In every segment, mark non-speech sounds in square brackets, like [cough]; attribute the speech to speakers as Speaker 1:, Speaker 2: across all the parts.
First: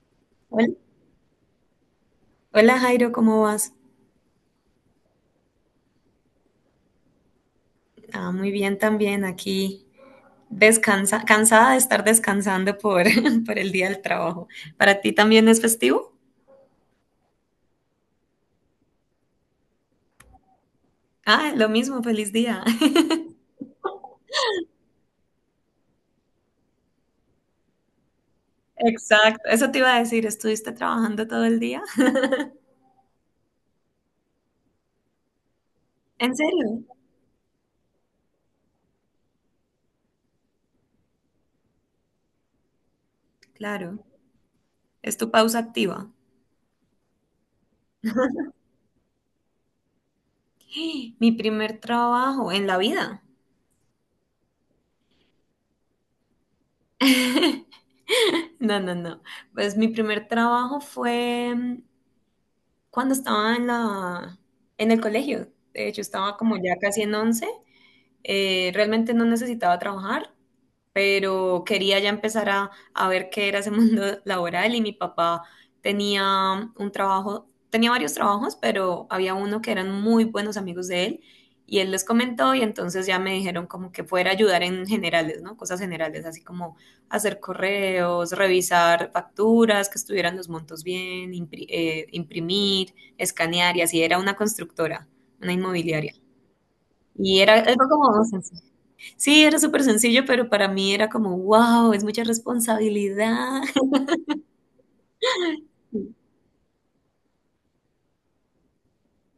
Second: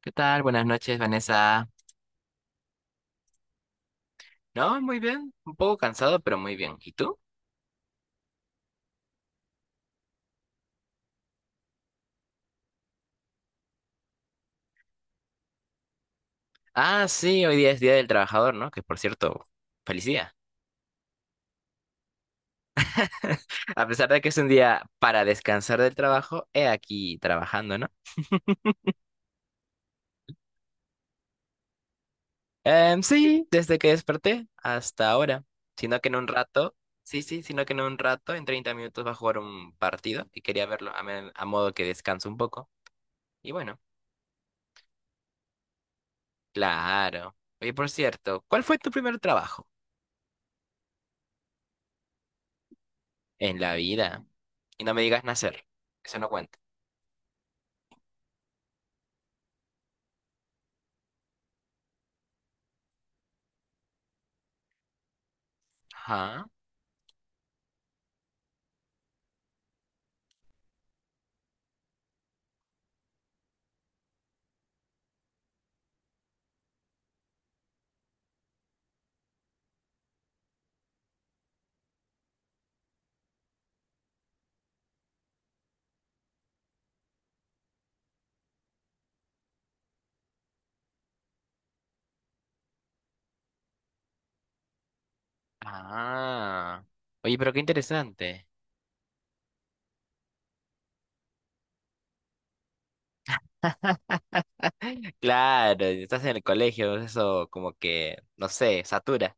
Speaker 1: ¿Qué tal? Buenas
Speaker 2: Hola,
Speaker 1: noches, Vanessa.
Speaker 2: hola, Jairo, ¿cómo vas?
Speaker 1: No, muy bien. Un poco cansado, pero muy bien. ¿Y tú?
Speaker 2: Ah, muy bien también aquí, descansa, cansada de estar descansando por, [laughs] por el día del trabajo. ¿Para ti también es festivo?
Speaker 1: Ah, sí, hoy día es Día del Trabajador, ¿no? Que por cierto, feliz día.
Speaker 2: Ah, lo mismo, feliz día. [laughs]
Speaker 1: [laughs] A pesar de que es un día para descansar del trabajo, he aquí trabajando, ¿no?
Speaker 2: Exacto, eso te iba a decir, ¿estuviste trabajando todo el día? [laughs]
Speaker 1: Sí, desde que desperté hasta ahora. Sino que en un
Speaker 2: ¿En serio?
Speaker 1: rato, Sí, sí, sino que en un rato, en 30 minutos, va a jugar un partido y quería verlo a modo que descanso un poco. Y bueno,
Speaker 2: Claro, es tu pausa activa.
Speaker 1: claro. Oye, por cierto, ¿cuál fue tu primer trabajo?
Speaker 2: [gasps] Mi primer trabajo en la vida.
Speaker 1: En la vida. Y no me digas nacer. Eso no cuenta.
Speaker 2: [laughs] No, no, no. Pues mi primer trabajo fue cuando estaba en el colegio. De hecho, estaba
Speaker 1: Ajá.
Speaker 2: como ya casi en 11. Realmente no necesitaba trabajar, pero quería ya empezar a ver qué era ese [laughs] mundo laboral y mi papá tenía un trabajo, tenía varios trabajos, pero había uno que eran muy buenos amigos de él y él les comentó y entonces ya me dijeron como que fuera a ayudar en generales, ¿no? Cosas generales, así como hacer correos, revisar facturas, que estuvieran los montos bien, imprimir, escanear y así era una constructora, una inmobiliaria.
Speaker 1: Ah. Oye,
Speaker 2: Y
Speaker 1: pero
Speaker 2: era
Speaker 1: qué
Speaker 2: algo como
Speaker 1: interesante.
Speaker 2: docencia. Sí, era súper sencillo, pero para mí era como, wow, es mucha responsabilidad.
Speaker 1: Claro, estás
Speaker 2: [laughs]
Speaker 1: en el colegio, eso como que, no sé, satura.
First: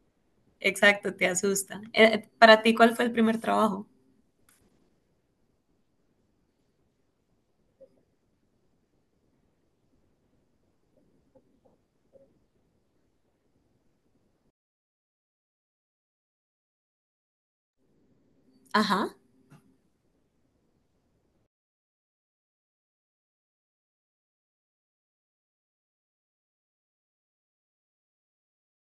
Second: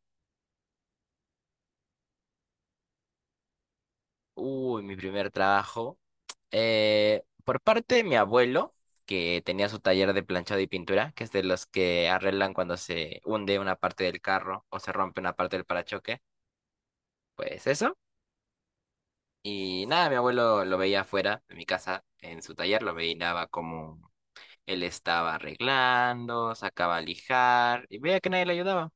Speaker 2: Exacto, te asusta. Para ti, ¿cuál fue el primer trabajo?
Speaker 1: Uy, mi primer trabajo. Por parte de mi abuelo, que tenía su taller de planchado y pintura, que es de los que arreglan cuando se hunde una parte del carro o se rompe una parte del parachoque. Pues eso.
Speaker 2: Ajá,
Speaker 1: Y nada, mi abuelo lo veía afuera de mi casa, en su taller, lo veía como él estaba arreglando, sacaba a lijar y veía que nadie le ayudaba.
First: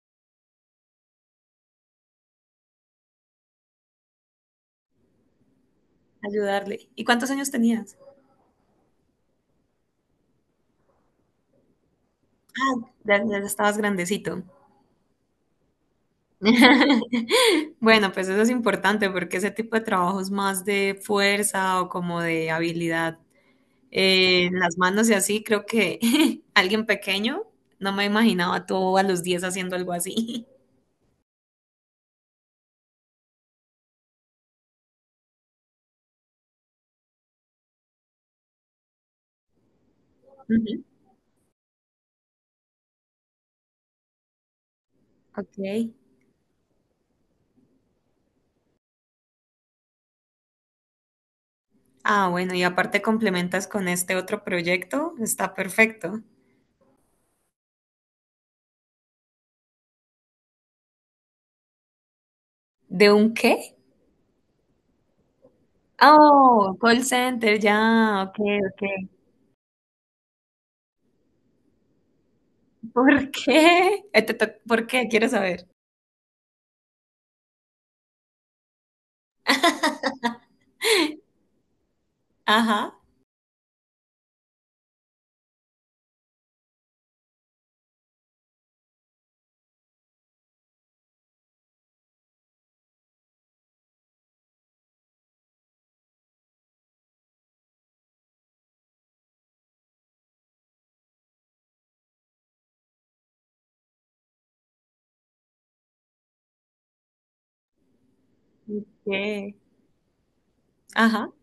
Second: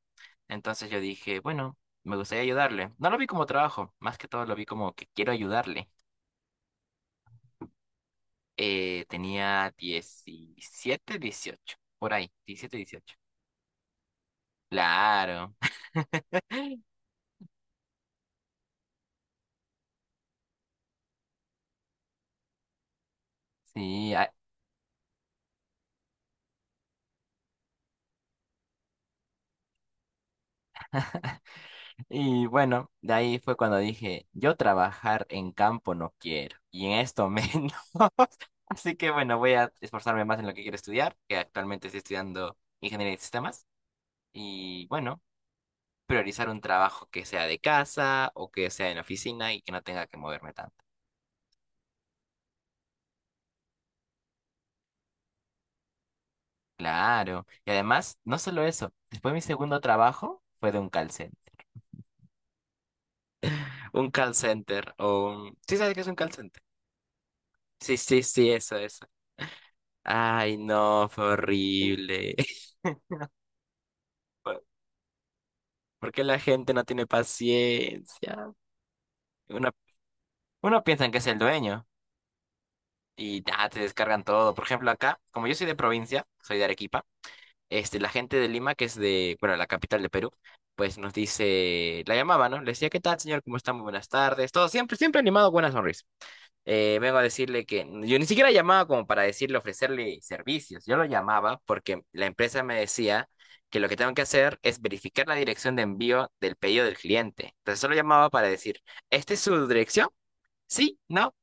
Speaker 1: Entonces yo dije, bueno, me gustaría ayudarle. No lo vi como trabajo, más que todo lo vi como que quiero ayudarle.
Speaker 2: ayudarle. ¿Y cuántos años tenías?
Speaker 1: Tenía 17, 18, por ahí, 17, 18.
Speaker 2: Ya, ya estabas grandecito.
Speaker 1: Claro. [laughs]
Speaker 2: [laughs] Bueno, pues eso es importante porque ese tipo de trabajo es más de fuerza o como de habilidad
Speaker 1: Sí,
Speaker 2: en las manos y así. Creo que [laughs] alguien pequeño, no me imaginaba tú a los 10 haciendo algo así.
Speaker 1: y bueno, de ahí fue cuando dije, yo trabajar en campo no quiero, y en esto menos. [laughs] Así que bueno, voy a esforzarme más en
Speaker 2: [laughs]
Speaker 1: lo que quiero
Speaker 2: Ujú.
Speaker 1: estudiar, que actualmente estoy estudiando ingeniería de sistemas. Y bueno,
Speaker 2: Ok.
Speaker 1: priorizar un trabajo que sea de casa o que sea en oficina y que no tenga que moverme tanto.
Speaker 2: Ah, bueno, y aparte complementas con este otro proyecto, está perfecto.
Speaker 1: Claro. Y además, no solo eso, después mi segundo trabajo fue de un call center.
Speaker 2: ¿De un qué?
Speaker 1: Un call center. ¿Sí sabes qué es un call center?
Speaker 2: Oh, call center, ya,
Speaker 1: Sí, sí,
Speaker 2: ok,
Speaker 1: sí, eso,
Speaker 2: ok.
Speaker 1: eso. Ay, no, fue horrible.
Speaker 2: ¿Por qué? [laughs]
Speaker 1: [laughs] ¿Por
Speaker 2: ¿Por qué? Quiero saber.
Speaker 1: por qué la gente no tiene paciencia? Uno,
Speaker 2: [laughs]
Speaker 1: uno piensa en que es el dueño
Speaker 2: Ajá,
Speaker 1: y ya te descargan todo. Por ejemplo, acá, como yo soy de provincia, soy de Arequipa, este, la gente de Lima, que es de, bueno, la capital de Perú, pues nos dice, la llamaba, ¿no? Le decía, ¿qué tal, señor? ¿Cómo está? Muy buenas tardes. Todo siempre, siempre animado, buena sonrisa. Vengo a decirle que yo ni siquiera llamaba como para decirle, ofrecerle servicios. Yo lo llamaba porque la empresa me decía que lo que tengo que hacer es verificar la dirección de envío del pedido del cliente. Entonces solo llamaba para decir, ¿esta es
Speaker 2: ¿qué?
Speaker 1: su dirección? Sí,
Speaker 2: Ajá,
Speaker 1: no,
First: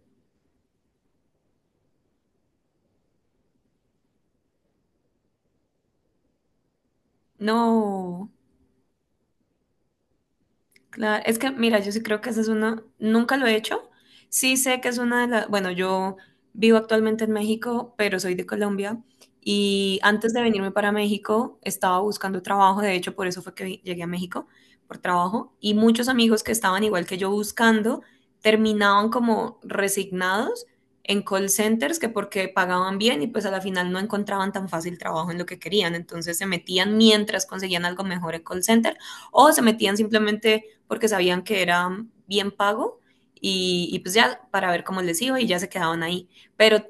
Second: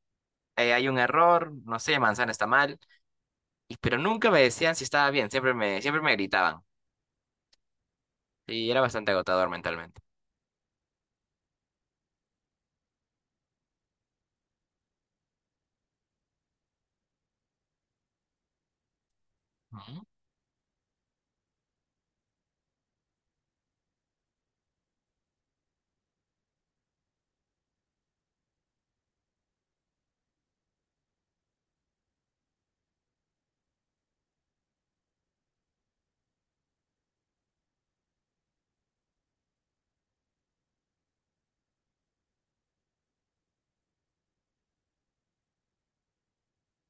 Speaker 1: hay un error, no sé, manzana está mal. Y, pero nunca me decían si estaba bien, siempre me gritaban.
Speaker 2: no.
Speaker 1: Sí, era bastante agotador mentalmente.
Speaker 2: Claro, es que mira, yo sí creo que esa es una, nunca lo he hecho. Sí sé que es una de las, bueno, yo vivo actualmente en México, pero soy de Colombia y
Speaker 1: Ujú.
Speaker 2: antes de venirme para México estaba buscando trabajo, de hecho por eso fue que llegué a México, por trabajo, y muchos amigos que estaban igual que yo buscando terminaban como resignados en call centers que porque pagaban bien y pues a la final no encontraban tan fácil trabajo en lo que querían, entonces se metían mientras conseguían algo mejor en call center o se metían simplemente porque sabían que era bien pago y pues ya para ver cómo les iba y ya se quedaban ahí. Pero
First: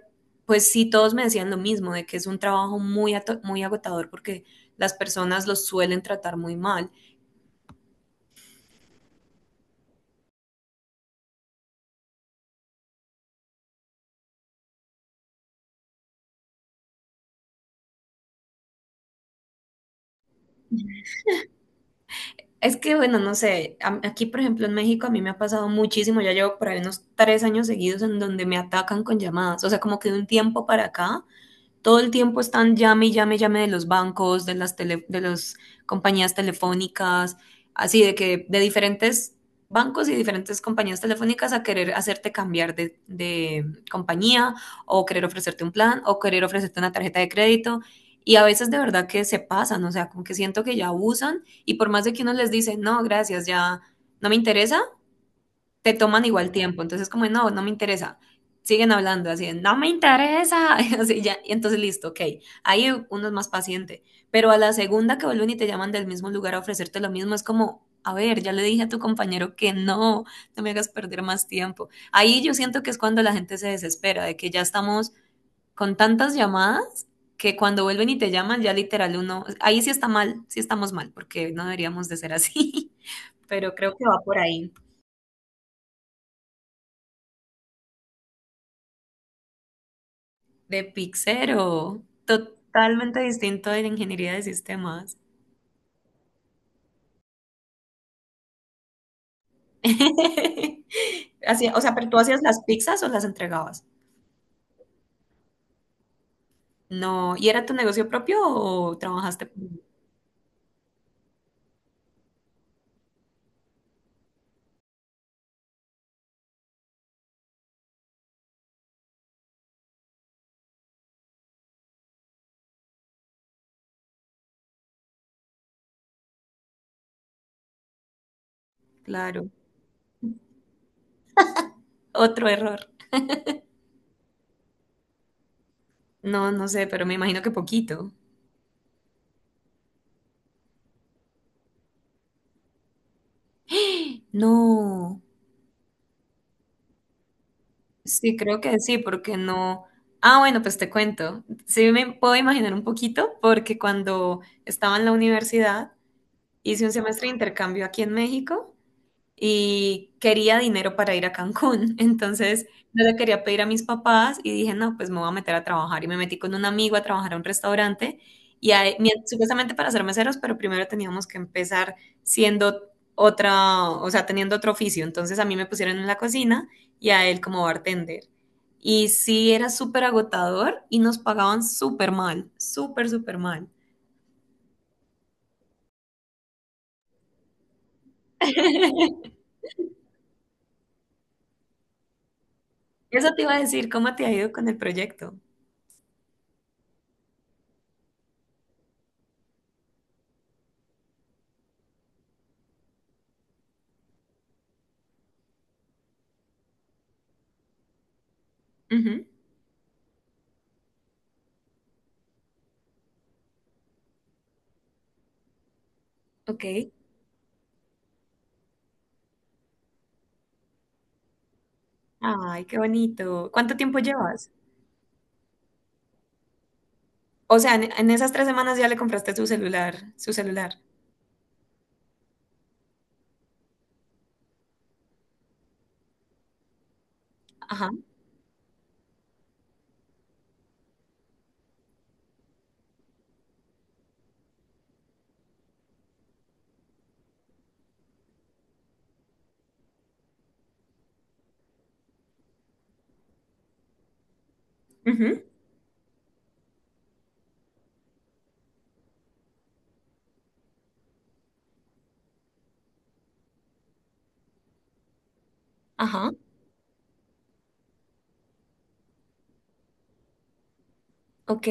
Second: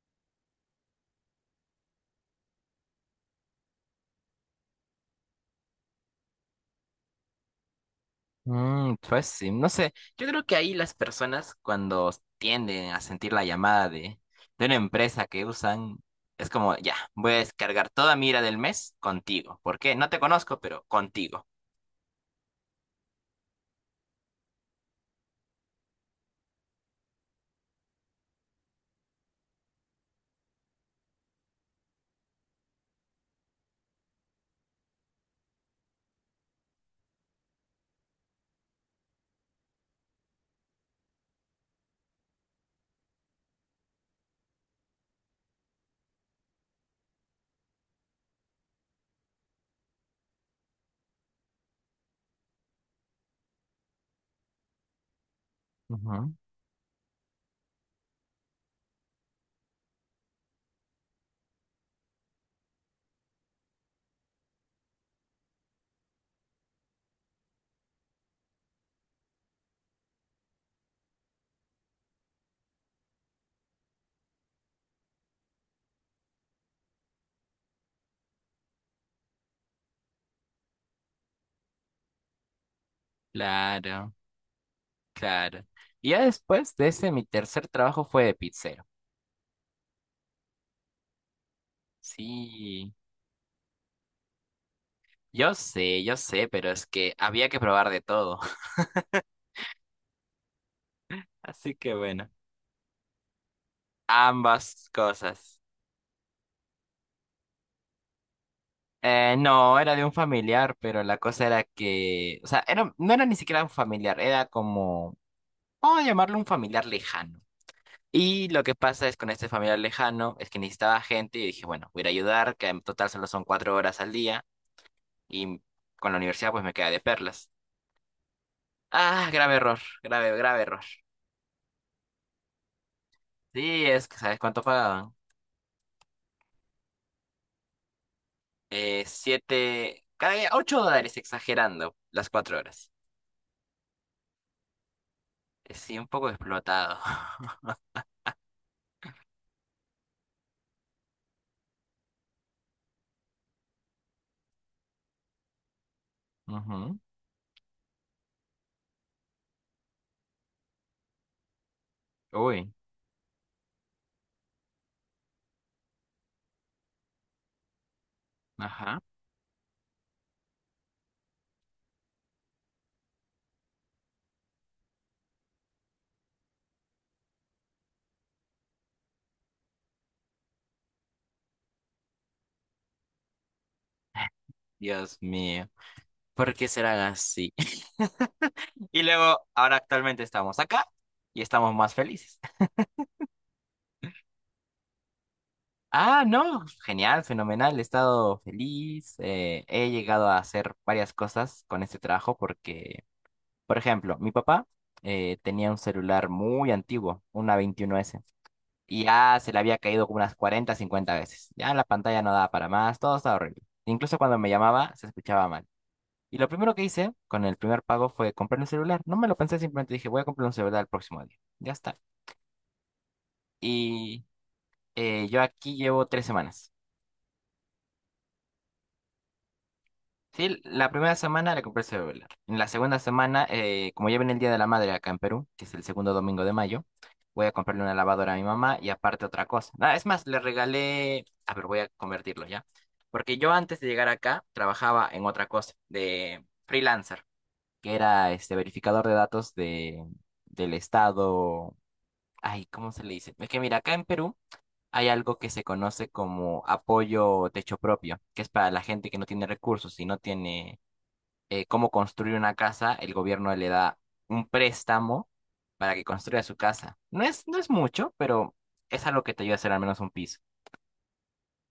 Speaker 2: pues sí, todos me decían lo mismo, de que es un trabajo muy agotador porque las personas los suelen tratar muy mal.
Speaker 1: Mm, pues sí, no sé, yo creo que ahí las personas cuando tienden a sentir la llamada de, una empresa que usan, es como, ya, voy a descargar toda mi ira del mes contigo. ¿Por qué? No te conozco, pero contigo.
Speaker 2: Es que, bueno, no sé, aquí por ejemplo en México a mí me ha pasado muchísimo, ya llevo por ahí unos 3 años seguidos en donde me atacan con llamadas, o sea, como que de un tiempo para acá todo el tiempo están llame y llame y llame de los bancos, de las compañías telefónicas, así de que de diferentes bancos y diferentes compañías telefónicas a querer hacerte cambiar de compañía o querer ofrecerte un plan o querer ofrecerte una tarjeta de crédito. Y a veces de verdad que se pasan, o sea, como que siento que ya abusan y por más de que uno les dice, no, gracias, ya no me interesa, te toman
Speaker 1: Ujú.
Speaker 2: igual tiempo. Entonces, como, no, no me interesa. Siguen hablando así, no me interesa. [laughs] Así ya, y entonces, listo, ok. Ahí uno es más paciente. Pero a la segunda que vuelven y te llaman del mismo lugar a ofrecerte lo mismo, es como, a ver, ya le dije a tu compañero que no, no me hagas perder más tiempo. Ahí yo siento que es cuando la gente se desespera, de que ya estamos con tantas llamadas que cuando vuelven y te llaman, ya literal uno, ahí sí está mal, sí estamos mal, porque no deberíamos de ser así, [laughs] pero creo que
Speaker 1: Claro,
Speaker 2: va por ahí.
Speaker 1: claro. Y ya después de ese, mi tercer trabajo fue de pizzero.
Speaker 2: De Pic Cero,
Speaker 1: Sí,
Speaker 2: totalmente distinto de la ingeniería de sistemas.
Speaker 1: yo sé, pero es que había que probar de todo. [laughs]
Speaker 2: [laughs] Así,
Speaker 1: Así
Speaker 2: o
Speaker 1: que
Speaker 2: sea, pero tú
Speaker 1: bueno,
Speaker 2: hacías las pizzas o las entregabas.
Speaker 1: ambas cosas.
Speaker 2: No, ¿y era tu negocio propio o trabajaste?
Speaker 1: No, era de un familiar, pero la cosa era que, o sea, no era ni siquiera un familiar, era como, vamos a llamarlo un familiar lejano. Y lo que pasa es con este familiar lejano es que necesitaba gente y dije, bueno, voy a ir a ayudar, que en total solo son 4 horas al día y con la universidad pues me queda de perlas. Ah,
Speaker 2: Claro,
Speaker 1: grave error, grave, grave error.
Speaker 2: otro error.
Speaker 1: Sí, es que, ¿sabes cuánto pagaban?
Speaker 2: No, no sé, pero me imagino que poquito.
Speaker 1: Siete, cada día, 8 dólares exagerando las 4 horas.
Speaker 2: [gasps] No,
Speaker 1: Sí, un poco explotado. [laughs]
Speaker 2: sí, creo que sí, porque no. Ah, bueno, pues te cuento. Sí, me puedo imaginar un poquito, porque cuando estaba en la universidad hice un
Speaker 1: Ujú.
Speaker 2: semestre de intercambio aquí en México y quería dinero para ir a Cancún. [laughs] Entonces,
Speaker 1: Uy,
Speaker 2: no le quería pedir a mis papás y dije, no, pues me voy a meter a trabajar. Y me metí con un amigo a trabajar a un restaurante y
Speaker 1: ajá.
Speaker 2: supuestamente para ser meseros, pero primero teníamos que empezar siendo otra, o sea, teniendo otro oficio. Entonces, a mí me pusieron en la cocina y a él como bartender. Y sí, era súper agotador y nos pagaban súper mal, súper, súper mal.
Speaker 1: Dios mío, ¿por qué serán así? [laughs] Y
Speaker 2: [laughs]
Speaker 1: luego, ahora actualmente estamos acá y estamos más felices.
Speaker 2: Eso te iba a decir, ¿cómo te ha ido con el proyecto?
Speaker 1: Ah, no, genial, fenomenal, he estado feliz, he llegado a hacer varias cosas con este trabajo porque, por ejemplo, mi papá tenía un celular muy antiguo, una 21S, y
Speaker 2: Ujú.
Speaker 1: ya se le había caído como unas 40, 50 veces. Ya la pantalla no daba para más, todo estaba horrible. Incluso cuando me llamaba se escuchaba mal. Y lo
Speaker 2: Ok.
Speaker 1: primero que hice con el primer pago fue comprar un celular. No me lo pensé, simplemente dije, voy a comprar un celular el próximo día. Ya está.
Speaker 2: Ay, qué bonito. ¿Cuánto tiempo
Speaker 1: Y
Speaker 2: llevas?
Speaker 1: yo aquí llevo 3 semanas.
Speaker 2: O sea, en esas 3 semanas ya le compraste su celular, su
Speaker 1: Sí,
Speaker 2: celular.
Speaker 1: la primera semana le compré el celular. En la segunda semana, como ya viene el Día de la Madre acá en Perú, que es el segundo domingo de mayo, voy a comprarle
Speaker 2: Ajá.
Speaker 1: una lavadora a mi mamá y aparte otra cosa. Ah, es más, A ver, voy a convertirlo ya. Porque yo antes de llegar acá trabajaba en otra cosa, de freelancer, que era este verificador de datos del estado. Ay, ¿cómo se le dice? Es que mira, acá en Perú hay algo
Speaker 2: Ujú.
Speaker 1: que se conoce como apoyo techo propio, que es para la gente que no tiene recursos y no tiene cómo construir una casa, el gobierno le da un préstamo para que
Speaker 2: Ajá.
Speaker 1: construya su casa. No es mucho, pero es algo que te ayuda a hacer al menos un piso.
Speaker 2: Ok.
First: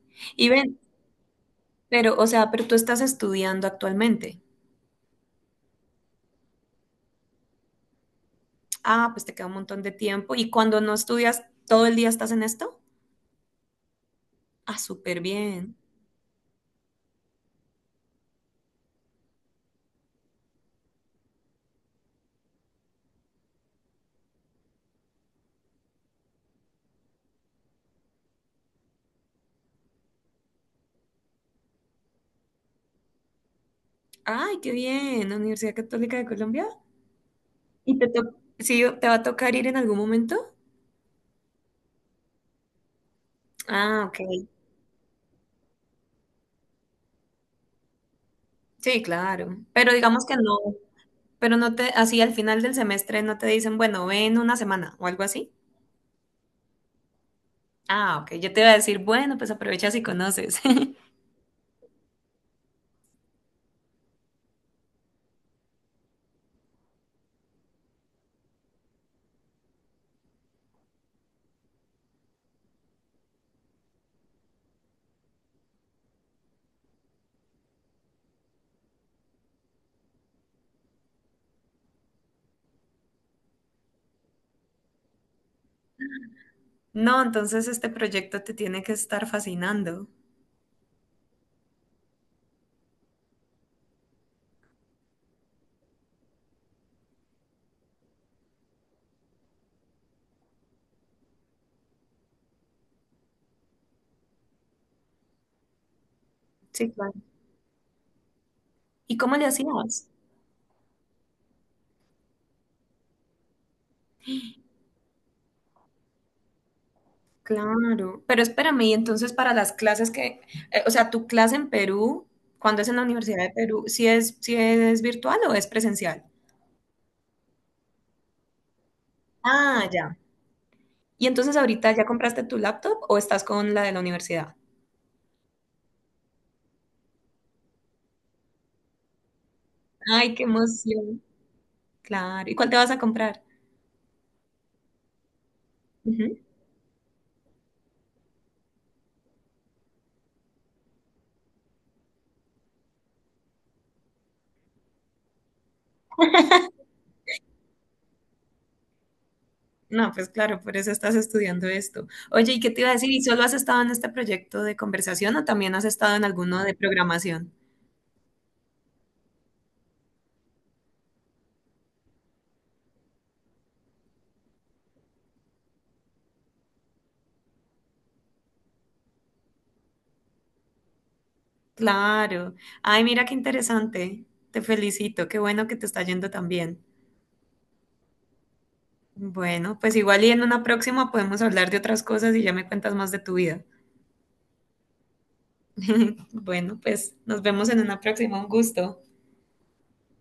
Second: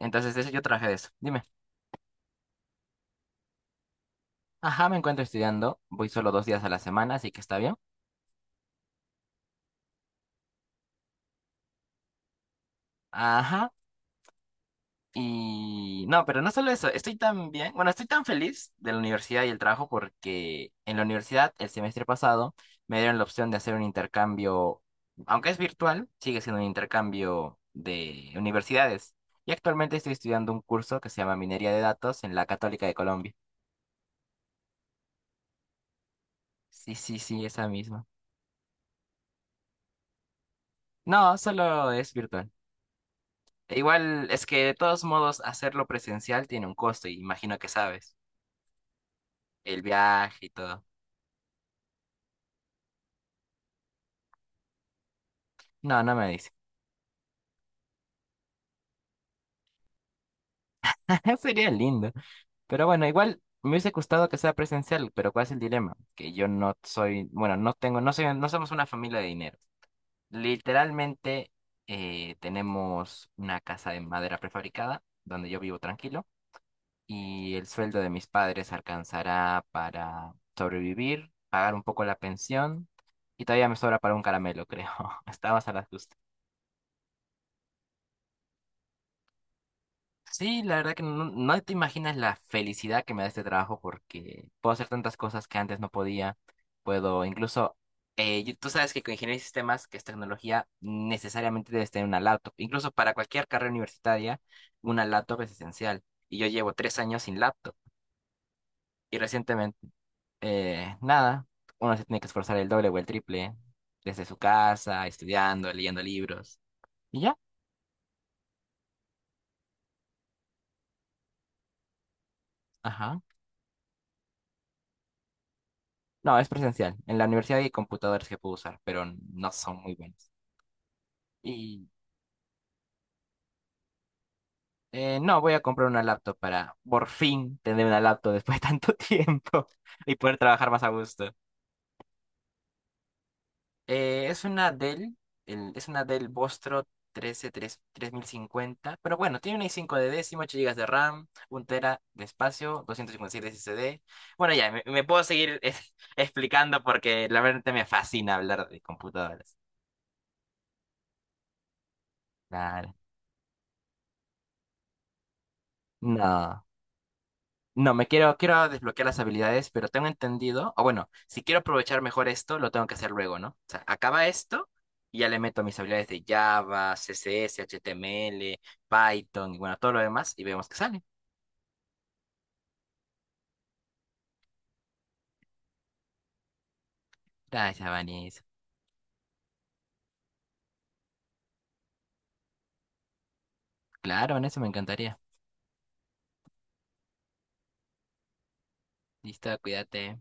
Speaker 1: Entonces, de
Speaker 2: Y
Speaker 1: eso yo
Speaker 2: ven,
Speaker 1: traje de eso. Dime.
Speaker 2: pero, o sea, pero tú estás estudiando actualmente.
Speaker 1: Ajá, me encuentro estudiando. Voy solo 2 días a la semana, así que está bien.
Speaker 2: Ah, pues te queda un montón de tiempo. ¿Y cuando no estudias, todo el día estás en esto?
Speaker 1: Ajá.
Speaker 2: Ah, súper bien.
Speaker 1: Y no, pero no solo eso, estoy tan bien, bueno, estoy tan feliz de la universidad y el trabajo porque en la universidad el semestre pasado me dieron la opción de hacer un intercambio, aunque es virtual, sigue siendo un intercambio de universidades. Y actualmente estoy estudiando un curso que se llama Minería de Datos en la Católica de Colombia.
Speaker 2: Ay, qué bien. Universidad Católica de Colombia.
Speaker 1: Sí, sí, sí, esa
Speaker 2: ¿Y
Speaker 1: misma.
Speaker 2: te to- sí, te va a tocar ir en algún momento?
Speaker 1: No, solo es virtual. E
Speaker 2: Ah, ok.
Speaker 1: igual es que de todos modos hacerlo presencial tiene un costo y imagino que sabes,
Speaker 2: Sí, claro.
Speaker 1: el
Speaker 2: Pero digamos que
Speaker 1: viaje y
Speaker 2: no.
Speaker 1: todo.
Speaker 2: Pero no te, así al final del semestre no te dicen, bueno, ven una semana o algo así.
Speaker 1: No, no me dice.
Speaker 2: Ah, ok, yo te iba a decir, bueno, pues aprovechas y conoces. [laughs]
Speaker 1: [laughs] Sería lindo. Pero bueno, igual me hubiese gustado que sea presencial, pero ¿cuál es el dilema? Que yo no soy, bueno, no tengo, no soy, no somos una familia de dinero. Literalmente tenemos una casa de madera prefabricada donde yo vivo tranquilo y el sueldo de mis padres alcanzará para sobrevivir, pagar un poco la pensión y todavía me sobra para un caramelo, creo. [laughs] Estamos a las justas.
Speaker 2: No, entonces este proyecto te tiene que estar fascinando.
Speaker 1: Sí, la verdad que no, no te imaginas la felicidad que me da este trabajo porque puedo hacer tantas cosas que antes no podía. Puedo incluso, tú sabes que con ingeniería de sistemas, que es tecnología, necesariamente debes tener una laptop. Incluso para cualquier carrera universitaria, una laptop es esencial. Y yo llevo
Speaker 2: Sí,
Speaker 1: tres
Speaker 2: claro.
Speaker 1: años sin laptop. Y
Speaker 2: ¿Y cómo le
Speaker 1: recientemente,
Speaker 2: hacías?
Speaker 1: nada, uno se tiene que esforzar el doble o el triple desde su casa, estudiando, leyendo libros. Y ya,
Speaker 2: Claro, pero espérame, y entonces para las clases que, o sea, tu clase en Perú, cuando es en la
Speaker 1: ajá.
Speaker 2: Universidad de Perú, si es virtual o es presencial?
Speaker 1: No, es presencial. En la universidad hay computadores que puedo usar, pero no son
Speaker 2: Ah,
Speaker 1: muy
Speaker 2: ya.
Speaker 1: buenos.
Speaker 2: ¿Y entonces
Speaker 1: Y
Speaker 2: ahorita ya compraste tu laptop o estás con la de la universidad?
Speaker 1: no, voy a comprar una laptop para por fin tener una laptop después de tanto [laughs] tiempo y
Speaker 2: Ay,
Speaker 1: poder
Speaker 2: qué
Speaker 1: trabajar más a
Speaker 2: emoción.
Speaker 1: gusto.
Speaker 2: Claro. ¿Y cuál te vas a comprar?
Speaker 1: Eh, es una Dell, es una Dell
Speaker 2: Ujú.
Speaker 1: Vostro 13 3050, pero bueno, tiene una i5 de décimo, 8 gigas de RAM, un tera de espacio, 256 de SSD. Bueno, ya, me puedo seguir [laughs] explicando porque la verdad me fascina hablar de computadoras.
Speaker 2: No, pues claro, por eso estás estudiando esto. Oye, ¿y qué te iba a
Speaker 1: Claro.
Speaker 2: decir? ¿Y solo has estado en este proyecto de conversación o también has estado en alguno
Speaker 1: No.
Speaker 2: de programación?
Speaker 1: No, quiero desbloquear las habilidades, pero tengo entendido, o bueno, si quiero aprovechar mejor esto, lo tengo que hacer luego, ¿no? O sea, acaba esto y ya le meto mis habilidades de Java, CSS, HTML, Python y bueno, todo lo demás y vemos qué sale.
Speaker 2: Claro. Ay, mira qué interesante. Te felicito. Qué bueno que te está yendo tan bien.
Speaker 1: Gracias, Vanis.
Speaker 2: Bueno, pues igual y en una próxima podemos hablar de otras cosas y ya me cuentas más de tu vida.
Speaker 1: Claro, en eso me encantaría.
Speaker 2: [laughs] Bueno, pues nos vemos en una próxima. Un gusto.
Speaker 1: Listo, cuídate.